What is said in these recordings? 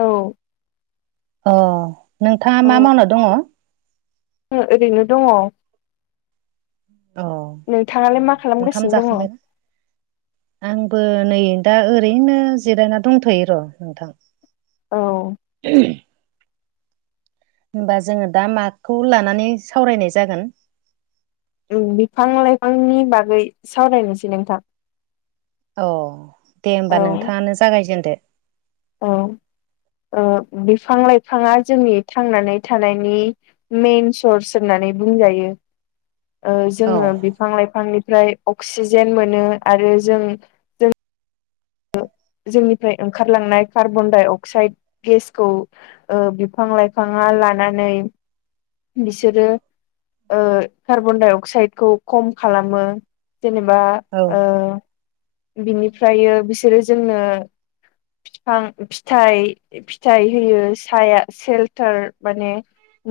औ। अ नोंथाङा मा मावना दङ? ओ ओरैनो दङ। औ नोंथाङालाय मा ओंखाम खालामगासिनो दङ औ जाखांबायना? आंबो नै दा ओरैनो जिरायना दंथ'यो र' नोंथां। ए [unintelligible] होमबा जोङो दा माखौ लानानै सावरायनाय जागोन? बिफां लाइफांनि बागै सावरायनोसै नोंथां। अ दे होमबा नोंथाङानो जागायजेनदो। अह औ बिफां लाइफाङा जोंनि थांनानै थानायनि मेइन सर्स होननानै बुंजायो। ओ औ जोङो बिफां लाइफांनिफ्राय अक्सिजेन मोनो आरो जों जों जोंनिफ्राय ओंखारलांनाय कार्बन डाइ अक्साइद गेसखौ ओ बिफां लाइफाङा लानानै बिसोरो ओ कार्बन डाइ अक्साइदखौ खम खालामो, जेनेबा औ ओ बिनिफ्रायो बिसोरो जोंनो बिफां फिथाइ फिथाइ होयो साया सेलटार माने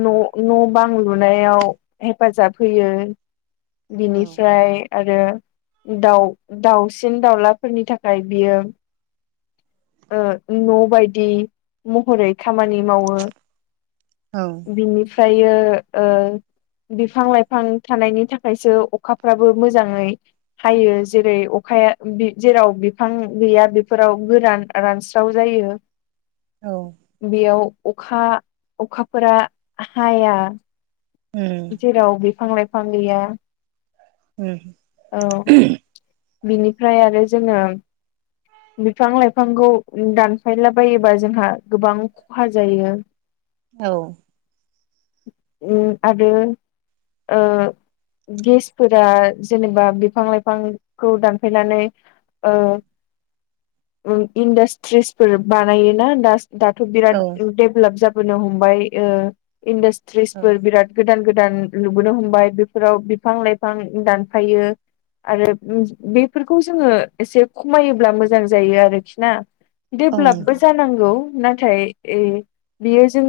न' न' बां लुनायाव हेफाजाब होयो। औ बिनिफ्राय आरो दाउ दाउसिन दाउलाफोरनि थाखाय बियो ओ न' बायदि महरै खामानि मावो। औ। बिनिफ्रायो ओ बिफां लाइफां थानायनि थाखायसो अखाफ्राबो मोजाङै हायो जेरै अखाया जेराव बिफां गैया बेफोराव गोरान रानस्राव जायो। औ बेयाव अखा अखाफोरा हाया। उ। जेराव बिफां लाइफां गैया। उ। औ बिनिफ्राय आरो जोङो। बिफां लाइफांखौ दानफायला बायोबा जोंहा गोबां खहा जायो। औ। आरो। गेसफोरा जेनेबा बिफां लाइफांखौ दानफायनानै। ओ इन्डासट्रिसफोर बानायोनाास। दाथ' बिराद औ देभलप जाबोनो हमबाय। ओ औ इन्डास्ट्रिसफोर बिराद गोदान गोदान‌ लुबोनो हमबाय बेफोराव बिफां लाइफां दानफायो। आरो बेफोरखौ जोङो एसे खमायोब्ला मोजां जायो आरोखि ना। औ ेभलपबो नोंथां जानांगौ नाथाय बियो जों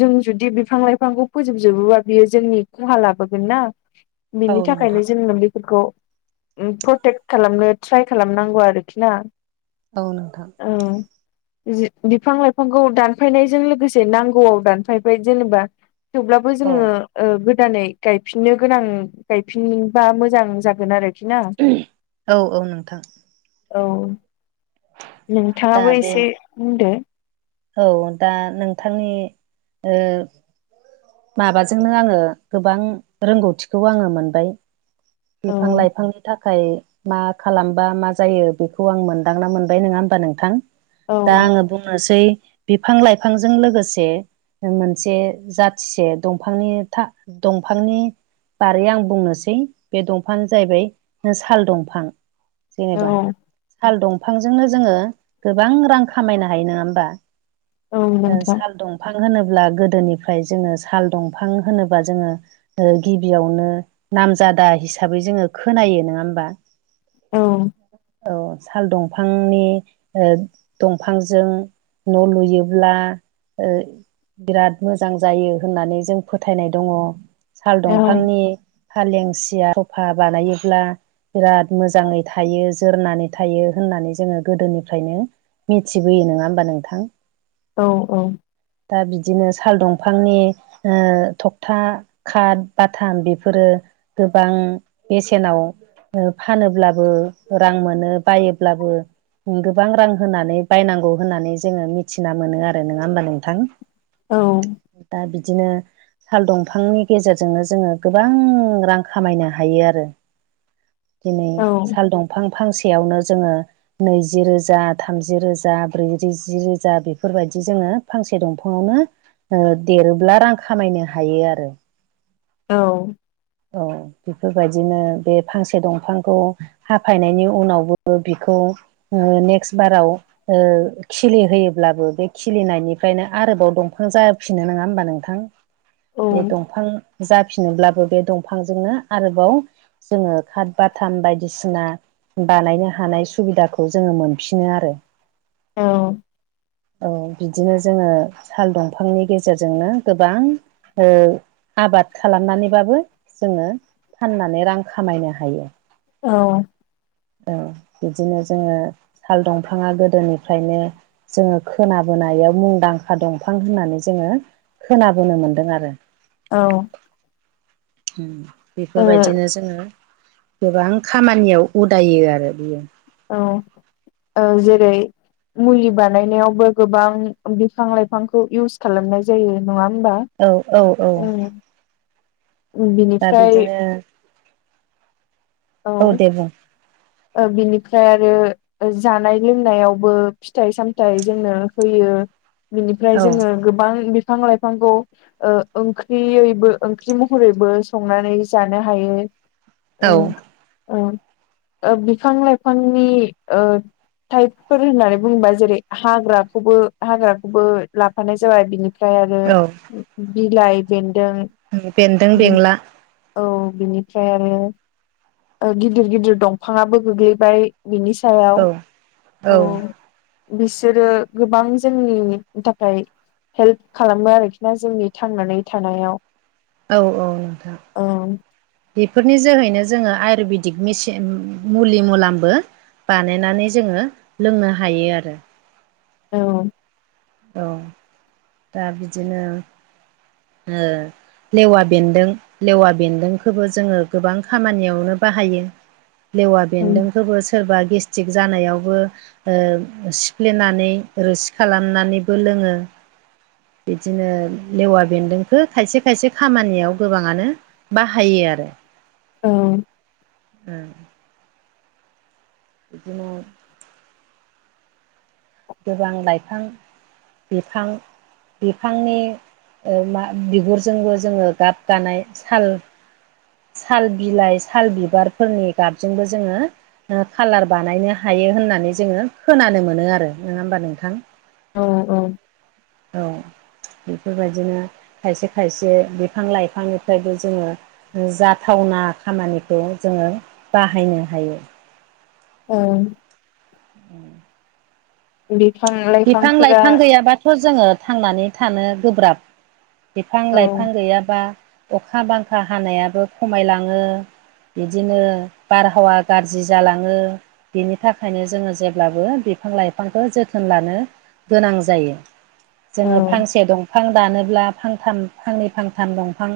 जों जुदि। बिफां लाइफांखौ फोजोबजोबोबा बियो जोंनि खहा लाबोगोन ना। औ बिनि थाखायनो नोंथां जों उुबलिफोरखौ। प्रटेक्ट खालामनो ट्राय खालामनांगौ आरोखि ना। औ नोंथां। औ बिफां लाइफांखौ दानफायनायजों लोगोसे नांगौआव दानफायबाय। जेनेबा थेवब्लाबो औ जोङो। ओ गोदानै गायफिननो गोनां गायफिनबा मोजां जागोन आरोखि ना। औ औ नोंथां। औ दा नोंथाङाबो बे एसे बुंदो औ दा नोंथांनिओ माबाजोंनो आङो गोबां रोंगौथिखौ आङो मोनबाय। औ बिफां लाइफांनि थाखाय। मा खालामबा मा जायो बेखौ आं मोनदांना मोनबाय नङा होमबा नोंथां। औ दा आङो बुंनोसै बिफां लाइफांजों लोगोसे। मोनसे जाथिसे दंफांनि था दंफांनि। बारै आं बुंनोसै। बे दंफांानो जाहैबाय साल दंफां जेनेबा। औ साल दंफांजोंनो जोङो गोबां रां खामायनो हायो नङा होमबा। औ ओ नोंथां साल दंफां होनोब्ला गोदोनिफ्राय जोङो साल दंफां होनोब्ला जोङो। ओ गिबियावनो नामजादाय। हिसाबै जोङो खोनायो नङा होमबा औ औ साल दंफांनि ओ दंफांजों न' लुयोब्ला ओ बिराद मोजां जायो होननानै जों फोथायनाय दङ साल औ दंफांनि फालेंसिया सफा बानायोब्ला बिराद मोजाङै थायो जोरनानै थायो होननानै जोङो गोदोनिफ्रायनो मिथिबोयो नङा होमबा नोंथां औ औ दा बिदिनो साल दंफांनि ओ थखथा खााद बाथाम बेफोरो गोबां बेसेनाव फानोब्लाबो रां मोनो बायोब्लाबो गोबां रां होनानै बायनांगौ होननानै जोङो मिथिना मोनो आरो नङा होमबा नोंथां औ दा बिदिनो साल दंफांनि गेजेरजोंनो जोङो गोबां रां खामायनो हायो आरो दिनै औ साल दंफां फांसेयावनो जोङो नैजि रोजा थामजि रोजा ब्रैिजि रोजा बेफोरबायदि जोङो फांसे दंफाङावनो ओ देरोब्ला रां खामायनो हायो आरो औ औ बेफोरबायदिनो बे फांसे दंफांखौ हाफायनायनि उनावबो बिखौ नेक्स्ट बाराव खिलि होयोब्लाबो बे खिलिनायनिफ्रायनो आरोबाव दंफां जाफिनो नङा होमबा नोंथां बे दंफां जाफिनोब्लाबो बे दंफांजोंनो आरोबाव जोङो खााद बाथाम बायदिसिना बानायनो हानाय सुबिदाखौ जोङो मोनफिनो आरो औ औ बिदिनो जोङो साल दंफांनि गेजेरजोंनो गोबां आबाद खालामनानैबाबो जोङो फाननानै रां खामायनो हायो औ औ बिदिनो जोङो साल दंफाङा गोदोनिफ्रायनो जोङो खोनाबोनायाव मुंदांखा दंफां होननानै जोङो खोनाबोनो मोनदों आरो औ बेफोरबायदिनो जोङो गोबां खामानियाव उदायो आरो बियो औ औ जेरै मुलि बानायनायावबो गोबां बिफां लाइफांखौ इउस खालामनाय जायो नङा होमबा औ औ औ ओम दा बिनिफ्राय बिदिनो औ दे बुं औ बिनिफ्राय आरो जानाय लोंनायावबो फिथाइ सामथाइ जोंनो होयो बिनिफ्राय औ जोङो गोबां बिफां लाइफांखौ ओंख्रियैबो ओंख्रि महरैबो संनानै जानो हायो ओं औ ओं बिफां लाइफांनि िाइफोर होननानै बुङोबा जेरै हाग्राखौबो हाग्राखौबो लाफानाय जाबाय बिनिफ्राय ओमफ्राय औ आरो बिलाइ बेन्दों बेन्दों बेंला औ बिनिफ्राय आरो गिदिर गिदिर दंफाङाबो गोग्लैबाय बिनि सायाव औ औ बिसोरो गोबां जोंनि थाखाय हेल्प खालामो आरोखि ना जोंनि थांनानै थानायाव औ औ नथां औ बेफोरनि जोहैनो जोङो आयुरवेदिक मेसिन मुलि मुलामबो बानायनानै जोङो लोंनो हायो आरो औ औ दा बिदिनो [inaudible] लेवा बेन्दों लेवा बेन्दोंखौबो जोङो गोबां खामानियावनो बाहायो लेवा औ बेन्दोंखौबो सोरबा गेस्ट्रिक जानायावबो सिफ्लेनानै रोसि खालामनानैबो लोङो बिदिनो लेवा बेन्दोंखौ खायसे खायसे खामानियाव गोबाङानो बाहायो आरो औ [inaudible] बिदिन गोबां लाइफां बिफां बिफांनि ओ मा बिगुरजोंबो जोङो गाब गानाय साल साल बिलाइ साल बिबारफोरनि गाबजोंबो जोङो खाालार बानायनो ह हायो। होननानै जोङो खोनानो मोनो आरो नङा होमबा नोंथां। औ औ। औ बेफोरबायदिनो खायसे खायसे बिफां लाइफांनिफ्रायबो जोङो जाथावना खामानिखौ जोङो बाहायनो हायो। औ। उ बिफां बिफां लाइफांफोरा लाइफां गैयाबा थ' जोङो थांनानै थानो गोब्राब बिफां औ लाइफां गैयाबा अखा बांखा हानायाबो खमायलाङो। बिदिनो बारहावा गाज्रि जालाङो। बिनि थाखायनो जोङो जेब्लाबो बिफां लाइफांखौ जोथोन होनलानो गोनां जायो औ जोङो फांसे दं बिफां दानोब्ला फांथाम फांनै फांथाम दंफां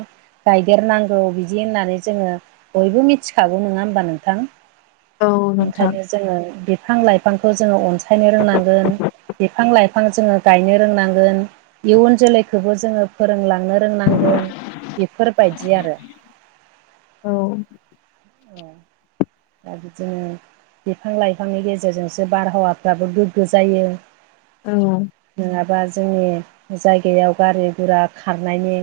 गायदेरनांगौ बिदि होननानै जोङो बयबो मिथिखागौ नङा होमबा नोंथां। औ नोंथां ओंखायनो जोङो बिफां लाइफांखौ जोङो अनसायनो रोंनांगोन। बिफां लाइफां जोङो गायनो रोंनांगोन इयुन जोलैखौबो जोङो फोरोंलांनो फोरोंनांगोन बेफोरबायदि आरो। औ। औ। दा बिदिनो बिफां लाइफांनि गेजेरजोंसो बारहावाफ्राबो गोग्गो जायो। औ। नङाबा जोंनि जायगायाव गारि गुरा खारनायनि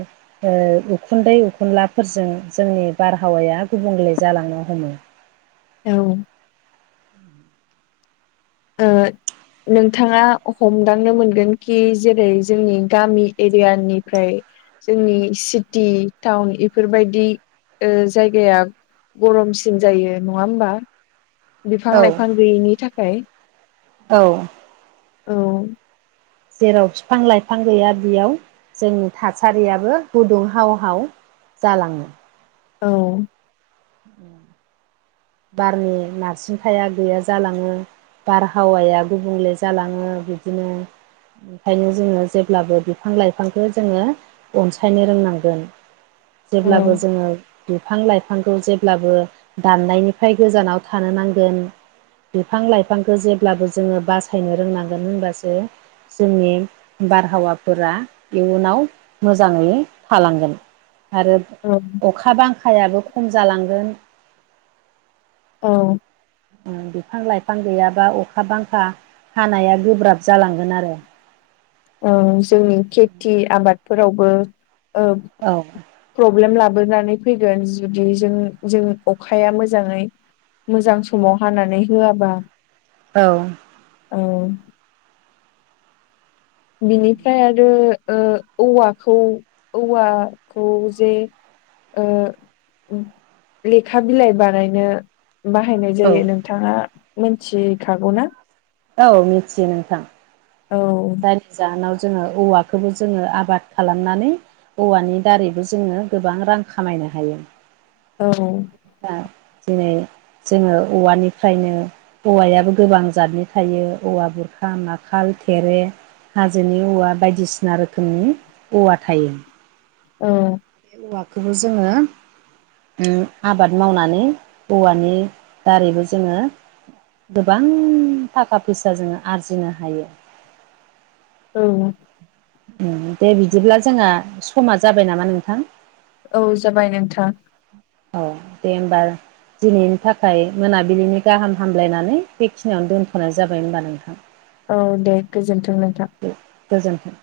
ओ उखुन्दै उखुनलाफोरजों जोंनि बारहावाया गुबुंले जालांनो हमो। औ। ओ नोंथाङा हमदांनो मोनगोन कि जेरै जोंनि गामि एरियानिफ्राय जोंनि सिटि टाउन एफोरबायदि ओ जायगाया गरमसिन जायो नङा होमबा बिफां औ लाइफां गैयैनि थाखाय। औ। औ। जेराव फिफां लाइफां गैया बियाव जोंनि थासारियाबो गुदुं हाव हाव जालाङो। औ। बारनि नारसिन थाया गैया जालाङो बारहावाया गुबुंले जालाङो बिदिनो ओंखायनो जोङो जेब्लाबो बिफां लाइफांखौ जोङो अनसायनो रोंनांगोन। औ जेब्लाबो जोङो बिफां लाइफां खौ जेब्लाबो दाननायनिफ्राय गोजानाव थानो नांगोन बिफां लाइफांखौ जेब्लाबो जोङो बासायनो रोंनांगोन होनबासो जोंनि बारहावाफोरा इयुनाव मोजाङै थालांगोन। आरो औ अखा बांखायाबो खम जालांगोन। औ। ओ बिफां लाइफां गैयाबा अखा बांखा हानाया गोब्राब जालांगोन आरो। ओ जोंनि खेथि आबादफोरावबोओ औ प्रब्लेम लाबोनानै फैगोन जुदि जों जों अखाया मोजाङै मोजां समाव हानानै होआबा औ। औ बिनिफ्राय आरो ओ औवाखौ औवाखौ जे ओ लेखा बिलाइ बानायनो बाहायनाय औ जायो नोंथाङा मिथिखागौ ना औ मिथियो नोंथां औ जायनि जाहोनाव जोङो औवाखौबो जोङो आबाद खालामनानै औवानि दारैबो जोङो गोबां रां खामायनो हायो औ दा दिनै जोङो औवानिफ्रायनो औवायाबो गोबां जादनि थायो औवा बुरखा नाखाल थेरे हाजोनि औवा बायदिसिना रोखोमनि औवा थायो औ बे औवाखौबो जोङो उम आबाद मावनानै औवानि दारैबो जोङो गोबां थाखा फैसा जोङो आरजिनो हायो औ उम दे बिदिब्ला जोंहा समा जाबाय नामा नोंथां औ जाबाय नोंथां औ दे होनबा दिनैनि थाखाय मोनाबिलिनि गाहाम हामलायनानै बेखिनियावनो दोनथ'नाय जाबाय होनबा नों थां औ दे गोजोन्थों नोंथां गोजोन्थों